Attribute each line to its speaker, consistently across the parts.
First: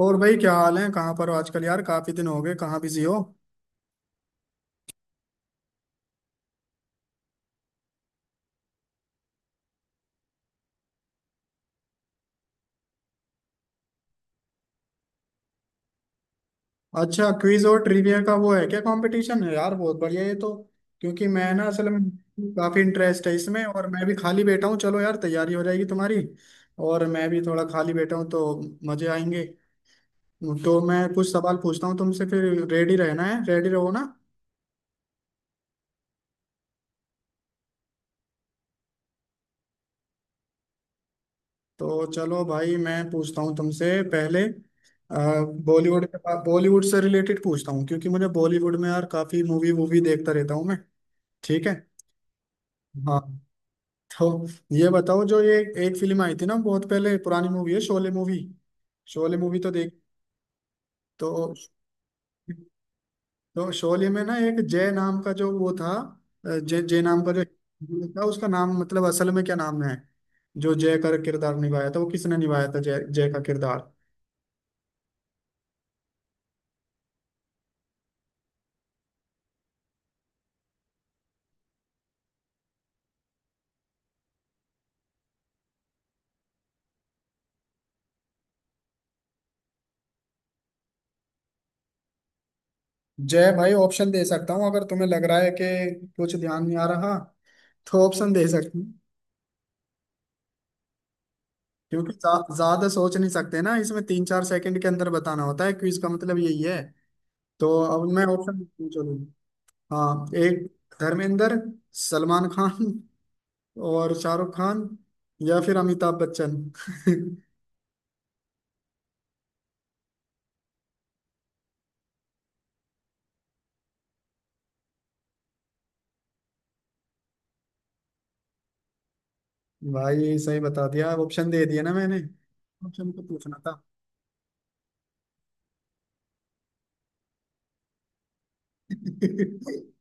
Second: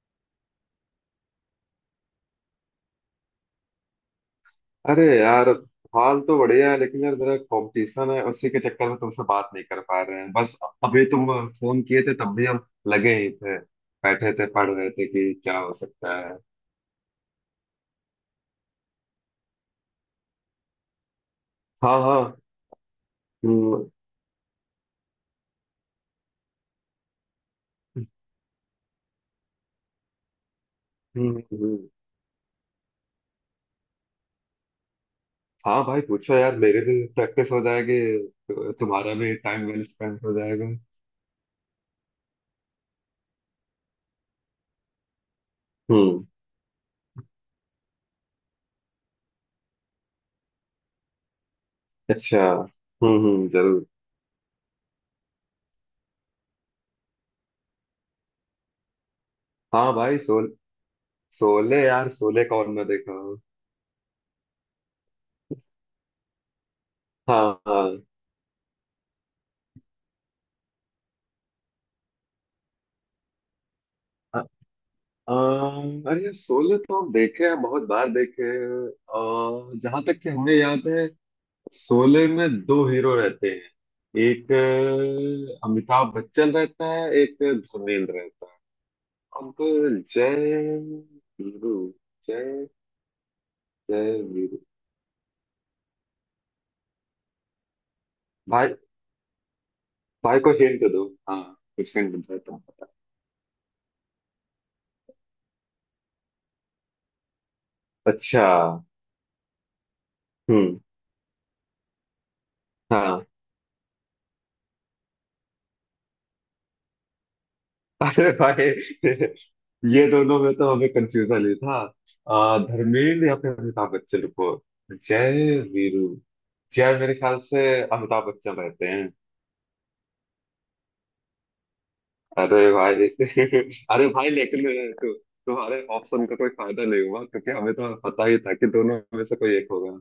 Speaker 1: और भाई क्या हाल है? कहाँ पर हो आजकल यार? काफी दिन हो गए, कहाँ बिजी हो?
Speaker 2: अरे यार, हाल तो बढ़िया है लेकिन यार मेरा कंपटीशन है, उसी के चक्कर में तुमसे बात नहीं कर पा रहे हैं। बस अभी तुम फोन किए थे तब भी हम लगे ही थे, बैठे थे पढ़ रहे थे कि क्या हो सकता है।
Speaker 1: अच्छा, क्विज और ट्रिविया का वो है क्या, कंपटीशन है यार? बहुत बढ़िया ये तो। क्योंकि मैं ना असल में
Speaker 2: हाँ हाँ।
Speaker 1: काफी इंटरेस्ट है इसमें,
Speaker 2: हम्म,
Speaker 1: और मैं भी खाली बैठा हूँ। चलो यार, तैयारी हो जाएगी तुम्हारी, और मैं भी थोड़ा खाली बैठा हूँ तो मजे आएंगे। तो मैं कुछ
Speaker 2: हम्म,
Speaker 1: सवाल पूछता
Speaker 2: हम्म।
Speaker 1: हूँ तुमसे, फिर रेडी रहना है, रेडी रहो ना।
Speaker 2: हाँ भाई पूछो यार, मेरे भी प्रैक्टिस हो जाएगी, तुम्हारा भी टाइम वेल स्पेंड हो जाएगा।
Speaker 1: तो चलो भाई, मैं पूछता हूँ तुमसे पहले बॉलीवुड,
Speaker 2: हम्म।
Speaker 1: बॉलीवुड से रिलेटेड पूछता हूँ, क्योंकि मुझे बॉलीवुड में यार काफी मूवी वूवी देखता रहता हूँ मैं। ठीक है?
Speaker 2: अच्छा।
Speaker 1: हाँ।
Speaker 2: हम्म, जरूर।
Speaker 1: तो ये बताओ, जो ये एक फिल्म आई थी ना बहुत पहले, पुरानी मूवी है, शोले मूवी। शोले मूवी तो
Speaker 2: हाँ
Speaker 1: देख।
Speaker 2: भाई सोल,
Speaker 1: तो
Speaker 2: सोले यार, सोले कौन ना देखा हो।
Speaker 1: तो शोले में ना एक जय नाम का जो वो था, अ, जय जय नाम का जो
Speaker 2: हाँ हाँ।
Speaker 1: था, उसका नाम मतलब असल में क्या नाम है? जो जय का किरदार निभाया था वो किसने निभाया था, जय जय का किरदार?
Speaker 2: अरे यार, शोले तो हम देखे हैं, बहुत बार देखे हैं। और जहां तक कि हमें याद है, शोले में दो हीरो रहते हैं, एक अमिताभ बच्चन रहता है, एक धर्मेंद्र रहता है। अब जय वीरू, जय,
Speaker 1: जय भाई, ऑप्शन
Speaker 2: जय
Speaker 1: दे सकता
Speaker 2: वीरू।
Speaker 1: हूँ अगर तुम्हें लग रहा है कि कुछ ध्यान नहीं आ रहा, तो ऑप्शन दे
Speaker 2: भाई,
Speaker 1: सकती हूँ।
Speaker 2: भाई को हिंट दो। हाँ, कुछ
Speaker 1: क्योंकि
Speaker 2: हिंट देता हूँ।
Speaker 1: ज्यादा सोच नहीं सकते ना इसमें, 3-4 सेकंड के अंदर बताना होता है, क्विज का मतलब यही है। तो अब मैं
Speaker 2: अच्छा।
Speaker 1: ऑप्शन चलूँ। हाँ, एक
Speaker 2: हम्म।
Speaker 1: धर्मेंद्र, सलमान खान,
Speaker 2: हाँ।
Speaker 1: और शाहरुख खान, या फिर अमिताभ बच्चन।
Speaker 2: अरे भाई, ये दोनों में तो हमें कंफ्यूजन ही था। धर्मेंद्र या फिर अमिताभ बच्चन को। जय वीरू, जय मेरे ख्याल से अमिताभ बच्चन रहते हैं।
Speaker 1: भाई सही बता दिया, ऑप्शन दे दिया ना मैंने,
Speaker 2: अरे भाई
Speaker 1: ऑप्शन तो पूछना था।
Speaker 2: अरे भाई लेकिन तु, तुम्हारे ऑप्शन का कोई फायदा नहीं हुआ, क्योंकि हमें तो पता ही था कि दोनों में से कोई एक होगा।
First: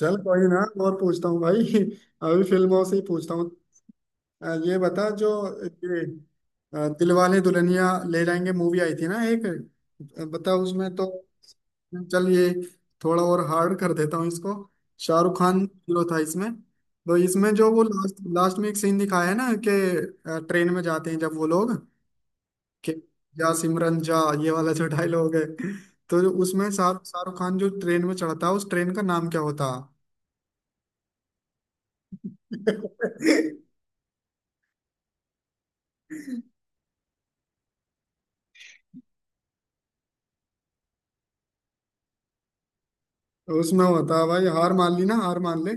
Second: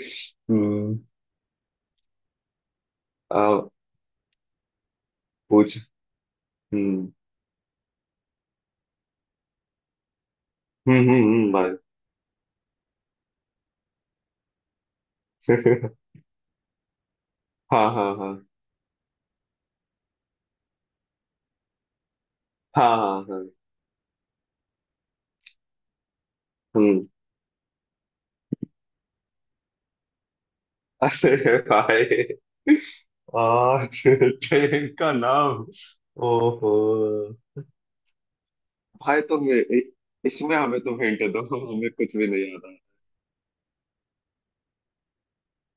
Speaker 1: चल कोई ना, और
Speaker 2: हम्म।
Speaker 1: पूछता हूँ भाई। अभी फिल्मों से ही पूछता
Speaker 2: आ,
Speaker 1: हूँ। ये बता, जो
Speaker 2: पूछ।
Speaker 1: ये
Speaker 2: हम्म
Speaker 1: दिलवाले दुल्हनिया ले जाएंगे मूवी आई थी ना एक, बता उसमें तो,
Speaker 2: भाई।
Speaker 1: चल ये थोड़ा और हार्ड कर देता हूँ इसको। शाहरुख खान हीरो था इसमें। तो इसमें जो वो
Speaker 2: हाँ हाँ
Speaker 1: लास्ट
Speaker 2: हाँ।
Speaker 1: लास्ट में एक सीन दिखाया है ना कि ट्रेन में जाते हैं जब वो लोग, कि
Speaker 2: हाँ हाँ हाँ।
Speaker 1: जा सिमरन जा, ये वाला जो डायलॉग है। तो जो उसमें शाहरुख
Speaker 2: हम्म।
Speaker 1: शाहरुख खान जो ट्रेन में चढ़ता है, उस ट्रेन का नाम क्या होता?
Speaker 2: अरे भाई। आ ट्रेन का नाम। ओहो भाई, इसमें हमें तुम हिंट दो, हमें कुछ भी नहीं आता।
Speaker 1: तो उसमें होता है भाई, हार मान ली ना, हार मान ले।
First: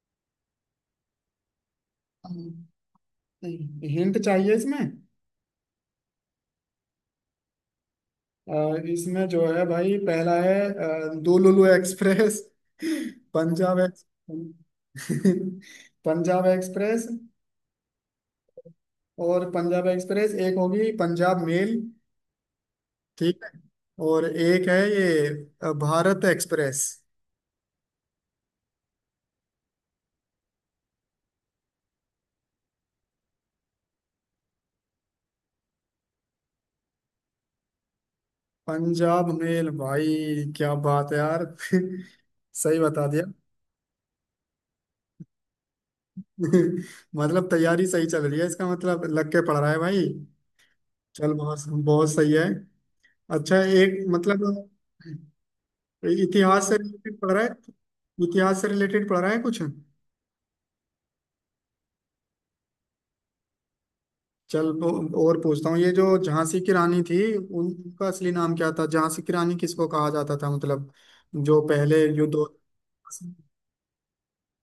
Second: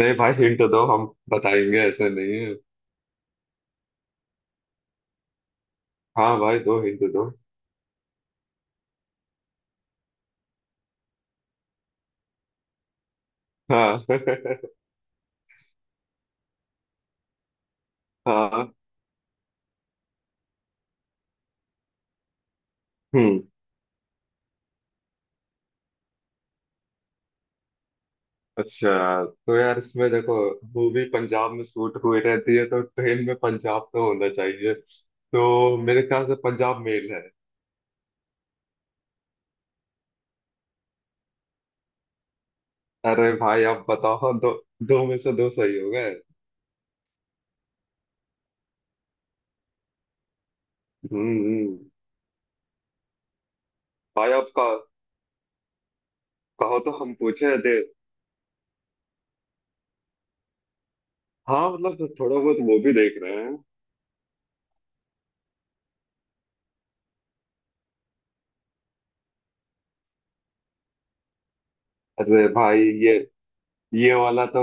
Speaker 2: नहीं भाई, हिंट दो, हम बताएंगे, ऐसे नहीं है।
Speaker 1: हिंट चाहिए इसमें?
Speaker 2: हाँ भाई, दो हिंट दो।
Speaker 1: इसमें जो है भाई, पहला है दुलुलु एक्सप्रेस। पंजाब एक्स
Speaker 2: हाँ
Speaker 1: पंजाब एक्सप्रेस।
Speaker 2: हाँ।
Speaker 1: और पंजाब एक्सप्रेस, एक होगी पंजाब मेल,
Speaker 2: हम्म।
Speaker 1: ठीक है? और एक है ये भारत एक्सप्रेस।
Speaker 2: अच्छा तो यार, इसमें देखो, मूवी पंजाब में शूट हुई रहती है तो ट्रेन में पंजाब तो होना चाहिए। तो मेरे ख्याल से पंजाब मेल है।
Speaker 1: पंजाब मेल भाई, क्या बात है यार। सही बता दिया।
Speaker 2: अरे भाई आप बताओ, दो दो में से दो सही हो गए।
Speaker 1: मतलब तैयारी सही चल रही है, इसका मतलब लग के पढ़ रहा है भाई। चल,
Speaker 2: हम्म
Speaker 1: बहुत
Speaker 2: हम्म।
Speaker 1: बहुत सही है। अच्छा, एक
Speaker 2: भाई
Speaker 1: मतलब
Speaker 2: आपका
Speaker 1: इतिहास से
Speaker 2: कहो तो हम
Speaker 1: रिलेटेड पढ़ रहा है,
Speaker 2: पूछे थे।
Speaker 1: इतिहास से रिलेटेड पढ़ रहा है कुछ?
Speaker 2: हाँ मतलब तो थोड़ा बहुत वो भी देख रहे हैं।
Speaker 1: चल और पूछता हूँ, ये जो झांसी की रानी थी, उनका असली नाम क्या था? झांसी की रानी किसको कहा जाता था, मतलब जो पहले युद्ध
Speaker 2: अरे भाई, ये वाला तो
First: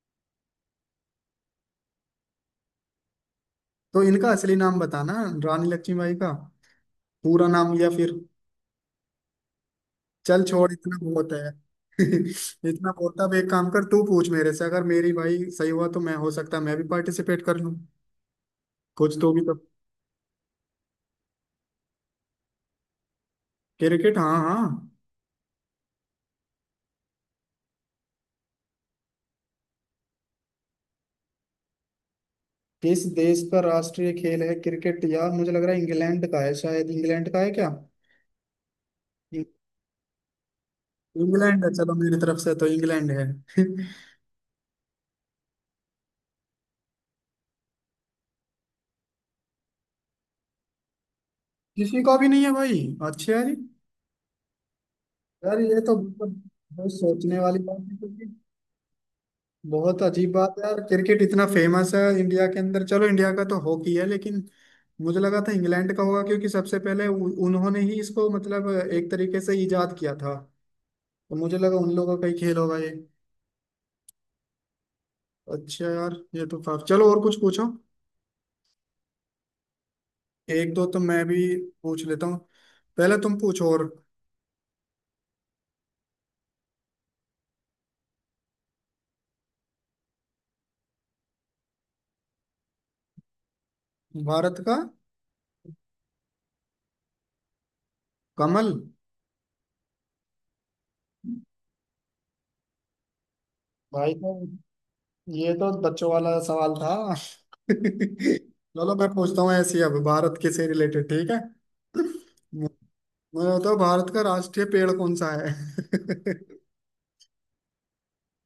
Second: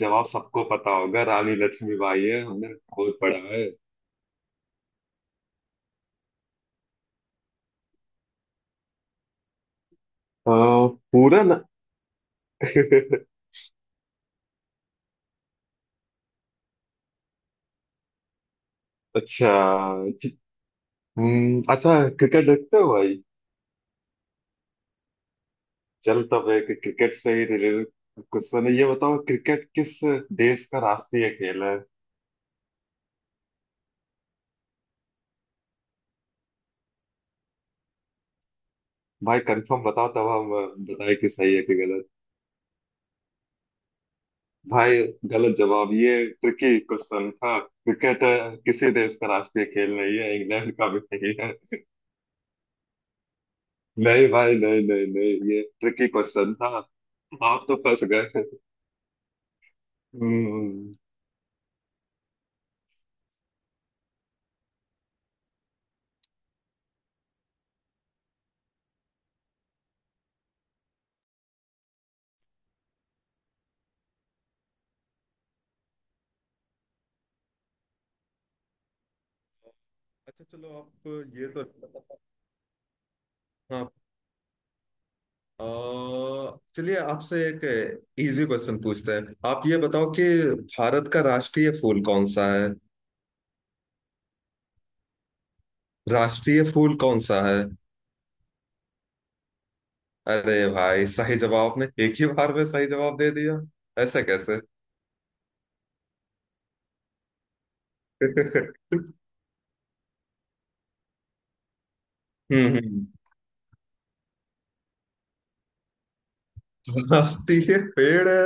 Speaker 2: जवाब सबको पता होगा, रानी लक्ष्मीबाई है, हमने बहुत पढ़ा है।
Speaker 1: तो इनका असली नाम बताना, रानी लक्ष्मीबाई का पूरा नाम, या फिर चल छोड़, इतना बहुत
Speaker 2: पूरा
Speaker 1: है।
Speaker 2: ना।
Speaker 1: इतना बहुत है। अब एक काम कर, तू पूछ मेरे से, अगर मेरी भाई सही हुआ तो मैं, हो सकता है मैं भी पार्टिसिपेट कर लूं, कुछ तो भी
Speaker 2: अच्छा।
Speaker 1: तो।
Speaker 2: च- अच्छा, क्रिकेट देखते हो भाई?
Speaker 1: क्रिकेट? हाँ हाँ।
Speaker 2: चल तब एक क्रिकेट से ही रिलेटेड क्वेश्चन है, ये बताओ क्रिकेट किस देश का राष्ट्रीय खेल है?
Speaker 1: किस देश का राष्ट्रीय खेल है क्रिकेट? यार मुझे लग रहा है इंग्लैंड का है, शायद इंग्लैंड का है क्या?
Speaker 2: भाई
Speaker 1: इं-
Speaker 2: कंफर्म बताओ तब हम बताए कि सही है
Speaker 1: इंग्लैंड है,
Speaker 2: कि।
Speaker 1: चलो मेरी तरफ से तो इंग्लैंड है।
Speaker 2: भाई गलत जवाब, ये ट्रिकी क्वेश्चन था, क्रिकेट किसी देश का राष्ट्रीय खेल नहीं है, इंग्लैंड का भी नहीं है।
Speaker 1: किसी का भी नहीं है भाई? अच्छा यार
Speaker 2: नहीं भाई, नहीं नहीं नहीं,
Speaker 1: यार,
Speaker 2: ये
Speaker 1: ये तो
Speaker 2: ट्रिकी
Speaker 1: मतलब
Speaker 2: क्वेश्चन था।
Speaker 1: बहुत सोचने वाली
Speaker 2: आप तो
Speaker 1: बात है,
Speaker 2: फंस
Speaker 1: क्योंकि
Speaker 2: गए।
Speaker 1: बहुत अजीब बात है यार,
Speaker 2: हम्म।
Speaker 1: क्रिकेट इतना फेमस है इंडिया के अंदर। चलो इंडिया का तो हॉकी है, लेकिन मुझे लगा था इंग्लैंड का होगा, क्योंकि सबसे पहले उन्होंने ही इसको मतलब एक तरीके से इजाद किया था, तो मुझे लगा उन लोगों का ही खेल होगा ये। अच्छा यार, ये तो काफी, चलो और कुछ पूछो।
Speaker 2: अच्छा
Speaker 1: एक
Speaker 2: चलो,
Speaker 1: दो तो
Speaker 2: आप
Speaker 1: मैं भी
Speaker 2: ये तो।
Speaker 1: पूछ लेता हूँ, पहले तुम पूछो और।
Speaker 2: हाँ। चलिए आपसे एक इजी क्वेश्चन पूछते हैं, आप ये बताओ कि भारत का राष्ट्रीय फूल कौन सा है?
Speaker 1: भारत का?
Speaker 2: राष्ट्रीय फूल कौन सा है?
Speaker 1: कमल।
Speaker 2: अरे भाई, सही जवाब आपने एक ही बार में दे दिया,
Speaker 1: भाई
Speaker 2: ऐसा
Speaker 1: तो
Speaker 2: कैसे।
Speaker 1: ये तो बच्चों वाला सवाल था। चलो मैं पूछता हूँ ऐसी, अब भारत के से रिलेटेड, ठीक है? मु-
Speaker 2: हम्म हम्म।
Speaker 1: मुझे बताओ, भारत का राष्ट्रीय पेड़ कौन सा है?
Speaker 2: मस्ती है, पेड़ है।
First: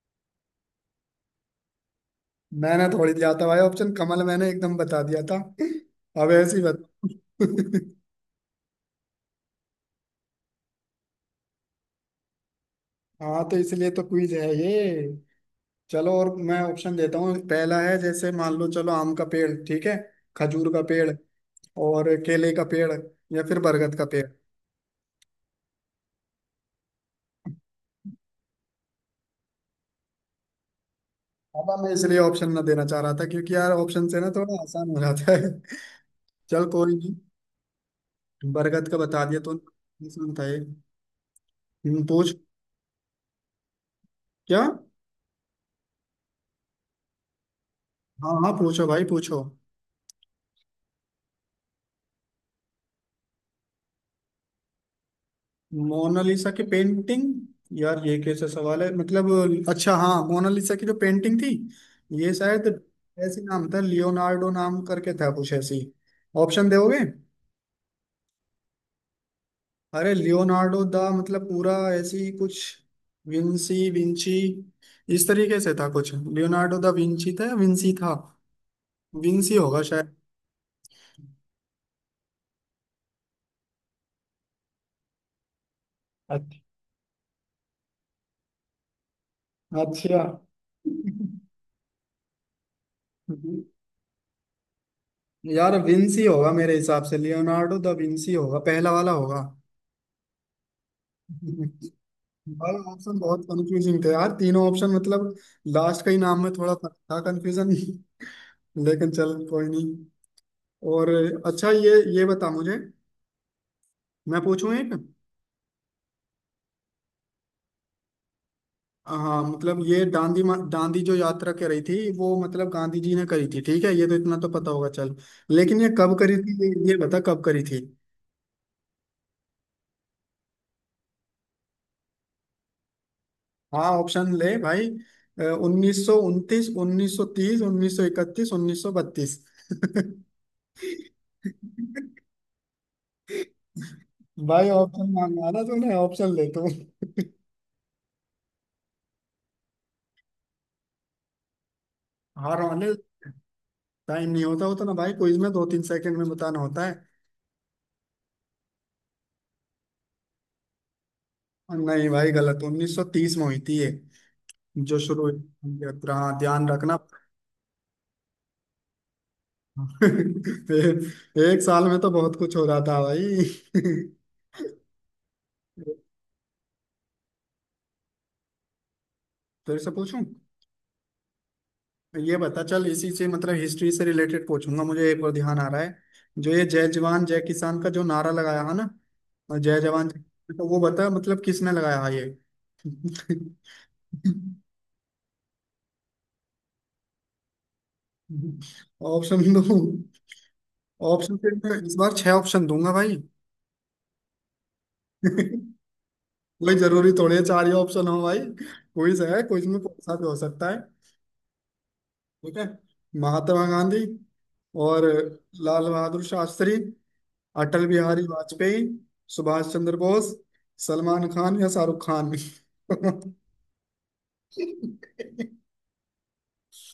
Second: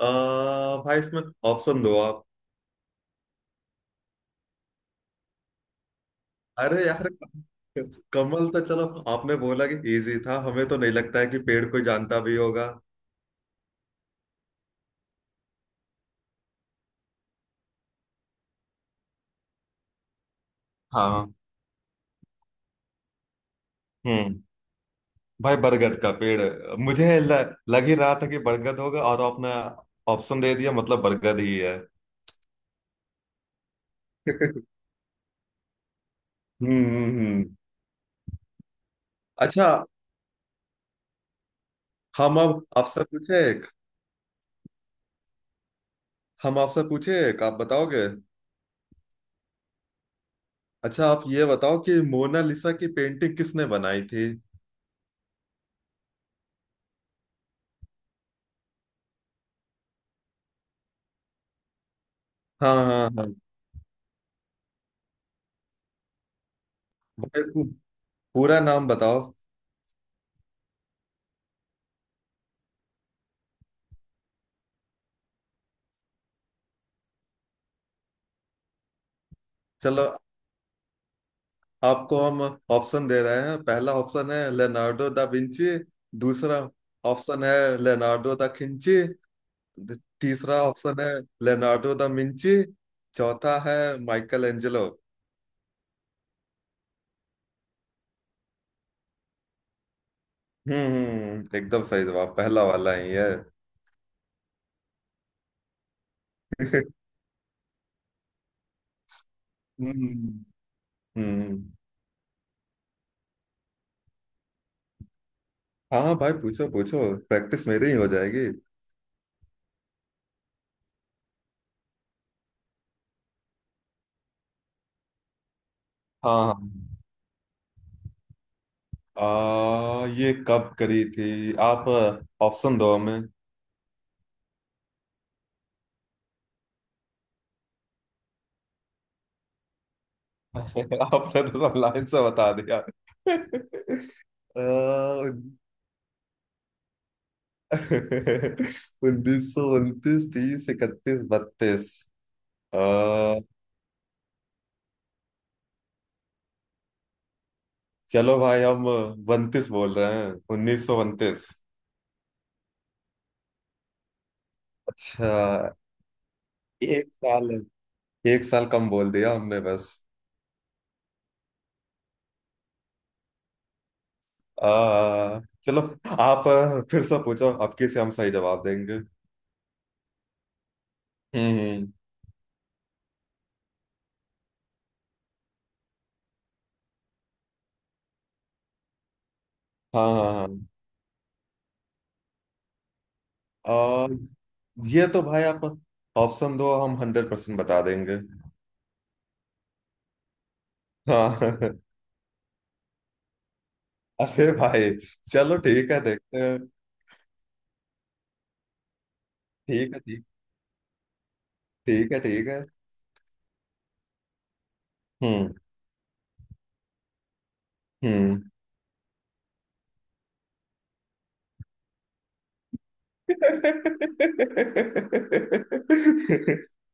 Speaker 2: भाई इसमें ऑप्शन दो आप।
Speaker 1: मैंने थोड़ी दिया था भाई ऑप्शन, कमल मैंने एकदम बता दिया था। अब ऐसी
Speaker 2: अरे यार,
Speaker 1: बता।
Speaker 2: कमल तो चलो आपने बोला कि इजी था, हमें तो नहीं लगता है कि पेड़ कोई जानता भी होगा।
Speaker 1: हाँ तो इसलिए तो क्विज है ये। चलो और मैं ऑप्शन देता हूँ, पहला है, जैसे मान लो, चलो आम का पेड़, ठीक है? खजूर का पेड़,
Speaker 2: हाँ।
Speaker 1: और केले का पेड़, या फिर बरगद का पेड़।
Speaker 2: हम्म। भाई बरगद का पेड़ है। मुझे लग ही रहा था कि बरगद होगा और आपने ऑप्शन दे दिया, मतलब बरगद ही
Speaker 1: अब
Speaker 2: है।
Speaker 1: मैं इसलिए ऑप्शन ना देना चाह रहा था, क्योंकि यार ऑप्शन से ना थोड़ा आसान हो जाता है। चल
Speaker 2: हम्म
Speaker 1: कोई नहीं,
Speaker 2: हम्म, हम्म।
Speaker 1: बरगद का बता दिया तो,
Speaker 2: अच्छा।
Speaker 1: आसान था ये। पूछ।
Speaker 2: हम अब आपसे पूछे एक।
Speaker 1: क्या?
Speaker 2: हम आपसे पूछे एक, आप बताओगे?
Speaker 1: हाँ हाँ, पूछो भाई, पूछो।
Speaker 2: अच्छा, आप ये बताओ कि मोनालिसा की पेंटिंग किसने बनाई थी?
Speaker 1: मोनालिसा की पेंटिंग? यार ये कैसा सवाल है मतलब। अच्छा हाँ, मोनालिसा की जो पेंटिंग थी, ये शायद
Speaker 2: हाँ हाँ हाँ।
Speaker 1: ऐसी नाम था, लियोनार्डो नाम करके था कुछ ऐसी। ऑप्शन दोगे?
Speaker 2: मेरे को पूरा नाम बताओ।
Speaker 1: अरे लियोनार्डो दा, मतलब पूरा ऐसी कुछ विंसी विंची, इस तरीके से था कुछ, लियोनार्डो दा विंची था या विंसी था? विंसी होगा
Speaker 2: चलो
Speaker 1: शायद।
Speaker 2: आपको हम ऑप्शन दे रहे हैं, पहला ऑप्शन है लेनार्डो दा विंची,
Speaker 1: अच्छा।
Speaker 2: दूसरा ऑप्शन है लेनार्डो दा खिंची,
Speaker 1: अच्छा।
Speaker 2: तीसरा ऑप्शन है लेनार्डो दा मिंची, चौथा है माइकल एंजेलो।
Speaker 1: यार विंसी होगा मेरे हिसाब से, लियोनार्डो दा विंसी होगा, पहला वाला होगा।
Speaker 2: एकदम सही जवाब, पहला
Speaker 1: भाई
Speaker 2: वाला ही
Speaker 1: ऑप्शन
Speaker 2: है।
Speaker 1: बहुत कंफ्यूजिंग थे यार, तीनों ऑप्शन मतलब, लास्ट का ही नाम में थोड़ा फर्क था, कंफ्यूजन। लेकिन चल कोई नहीं।
Speaker 2: हम्म।
Speaker 1: और
Speaker 2: हम्म।
Speaker 1: अच्छा, ये बता मुझे, मैं पूछूं एक?
Speaker 2: हाँ भाई पूछो पूछो, प्रैक्टिस मेरी ही हो जाएगी।
Speaker 1: हाँ मतलब, ये दांडी जो यात्रा कर रही थी वो, मतलब गांधी जी ने करी थी, ठीक है ये तो, इतना तो पता होगा चल। लेकिन ये कब करी
Speaker 2: हाँ
Speaker 1: थी? ये
Speaker 2: हाँ।
Speaker 1: बता कब करी थी।
Speaker 2: ये कब करी थी? आप ऑप्शन दो हमें।
Speaker 1: हाँ ऑप्शन ले भाई, 1929, 1930, 1931, 1932।
Speaker 2: आपने तो सब लाइन से बता दिया।
Speaker 1: भाई ऑप्शन मांगा ना तूने, ऑप्शन ले तू
Speaker 2: 1929, 30, 31, 32।
Speaker 1: हार वाले।
Speaker 2: अह,
Speaker 1: टाइम नहीं होता उतना भाई, क्विज में 2-3 सेकंड में बताना होता है।
Speaker 2: चलो भाई, हम उनतीस बोल रहे हैं, 1929।
Speaker 1: और नहीं भाई, गलत। 1930 में हुई थी ये, जो शुरू
Speaker 2: अच्छा,
Speaker 1: हुई थी। हाँ, ध्यान रखना।
Speaker 2: एक साल, एक साल कम बोल दिया हमने बस।
Speaker 1: ए- एक साल में तो बहुत कुछ हो रहा था भाई।
Speaker 2: चलो, आप फिर से पूछो, आपके से हम सही जवाब देंगे।
Speaker 1: फिर से पूछूं?
Speaker 2: हम्म।
Speaker 1: ये बता, चल इसी से मतलब हिस्ट्री से रिलेटेड पूछूंगा, मुझे एक और ध्यान आ रहा है। जो ये जय जवान जय किसान का जो नारा लगाया है ना, जय जवान
Speaker 2: हाँ हाँ
Speaker 1: जय-
Speaker 2: हाँ।
Speaker 1: तो वो बता मतलब किसने लगाया है ये।
Speaker 2: अह, ये तो भाई, आप ऑप्शन दो, हम 100% बता देंगे।
Speaker 1: ऑप्शन दो?
Speaker 2: हाँ
Speaker 1: ऑप्शन से मैं इस बार छह ऑप्शन दूंगा भाई।
Speaker 2: अरे भाई चलो ठीक है, देखते हैं।
Speaker 1: कोई जरूरी थोड़ी है चार ही ऑप्शन हो भाई, क्विज है, क्विज में
Speaker 2: ठीक है,
Speaker 1: पूछा भी
Speaker 2: ठीक,
Speaker 1: हो सकता है।
Speaker 2: ठीक है, ठीक
Speaker 1: ठीक
Speaker 2: है।
Speaker 1: है, महात्मा गांधी, और
Speaker 2: हम्म।
Speaker 1: लाल बहादुर शास्त्री, अटल बिहारी
Speaker 2: हम्म।
Speaker 1: वाजपेयी, सुभाष चंद्र बोस, सलमान खान या शाहरुख खान।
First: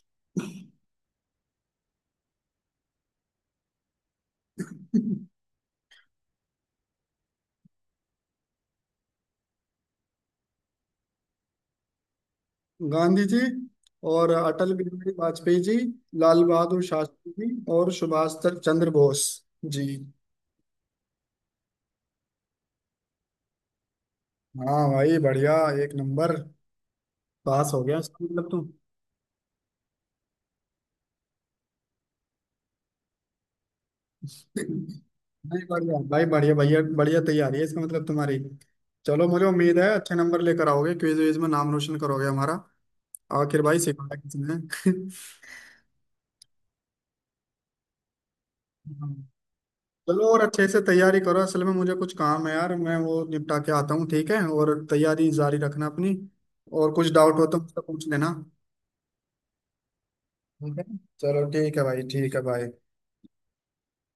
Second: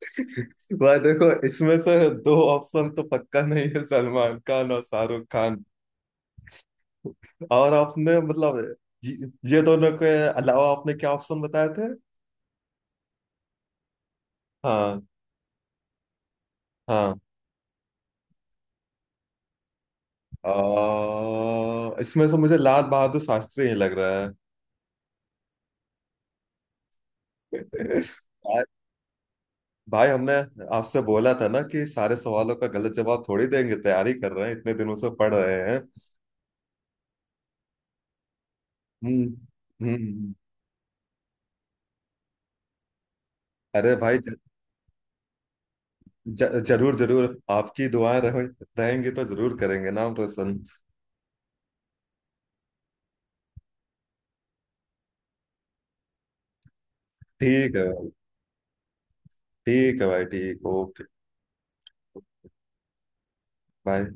Speaker 2: भाई देखो इसमें से दो ऑप्शन तो पक्का नहीं है, सलमान खान और शाहरुख खान। और आपने मतलब ये ये दोनों के अलावा आपने क्या ऑप्शन बताए थे?
Speaker 1: गांधी जी, और अटल
Speaker 2: हाँ
Speaker 1: बिहारी वाजपेयी जी, लाल बहादुर
Speaker 2: हाँ।
Speaker 1: शास्त्री जी, और सुभाष चंद्र बोस जी।
Speaker 2: इसमें से मुझे लाल बहादुर शास्त्री ही लग रहा
Speaker 1: हाँ भाई बढ़िया, एक नंबर पास
Speaker 2: है।
Speaker 1: हो गया, इसका मतलब तुम।
Speaker 2: भाई हमने आपसे बोला था ना कि सारे सवालों का गलत जवाब थोड़ी देंगे, तैयारी कर रहे हैं, इतने दिनों से पढ़ रहे
Speaker 1: नहीं,
Speaker 2: हैं।
Speaker 1: बढ़िया भाई, बढ़िया भैया, बढ़िया तैयारी है इसका मतलब तुम्हारी।
Speaker 2: हम्म
Speaker 1: चलो मुझे उम्मीद है
Speaker 2: हम्म
Speaker 1: अच्छे
Speaker 2: हम्म।
Speaker 1: नंबर लेकर आओगे, क्विज विज में नाम रोशन करोगे हमारा। आखिर भाई
Speaker 2: अरे भाई
Speaker 1: सिखाया
Speaker 2: ज,
Speaker 1: किसने।
Speaker 2: ज, जरूर जरूर, आपकी दुआएं रहेंगी तो जरूर करेंगे नाम
Speaker 1: चलो और
Speaker 2: रोशन।
Speaker 1: अच्छे से तैयारी करो, असल में मुझे कुछ काम है यार, मैं वो निपटा के आता हूँ, ठीक है? और तैयारी जारी रखना अपनी, और कुछ डाउट हो तो
Speaker 2: ठीक
Speaker 1: मुझसे
Speaker 2: है
Speaker 1: पूछ
Speaker 2: भाई,
Speaker 1: लेना।
Speaker 2: ठीक है भाई, ठीक,
Speaker 1: ठीक है,
Speaker 2: ओके,
Speaker 1: चलो ठीक है भाई, ठीक है भाई।
Speaker 2: बाय।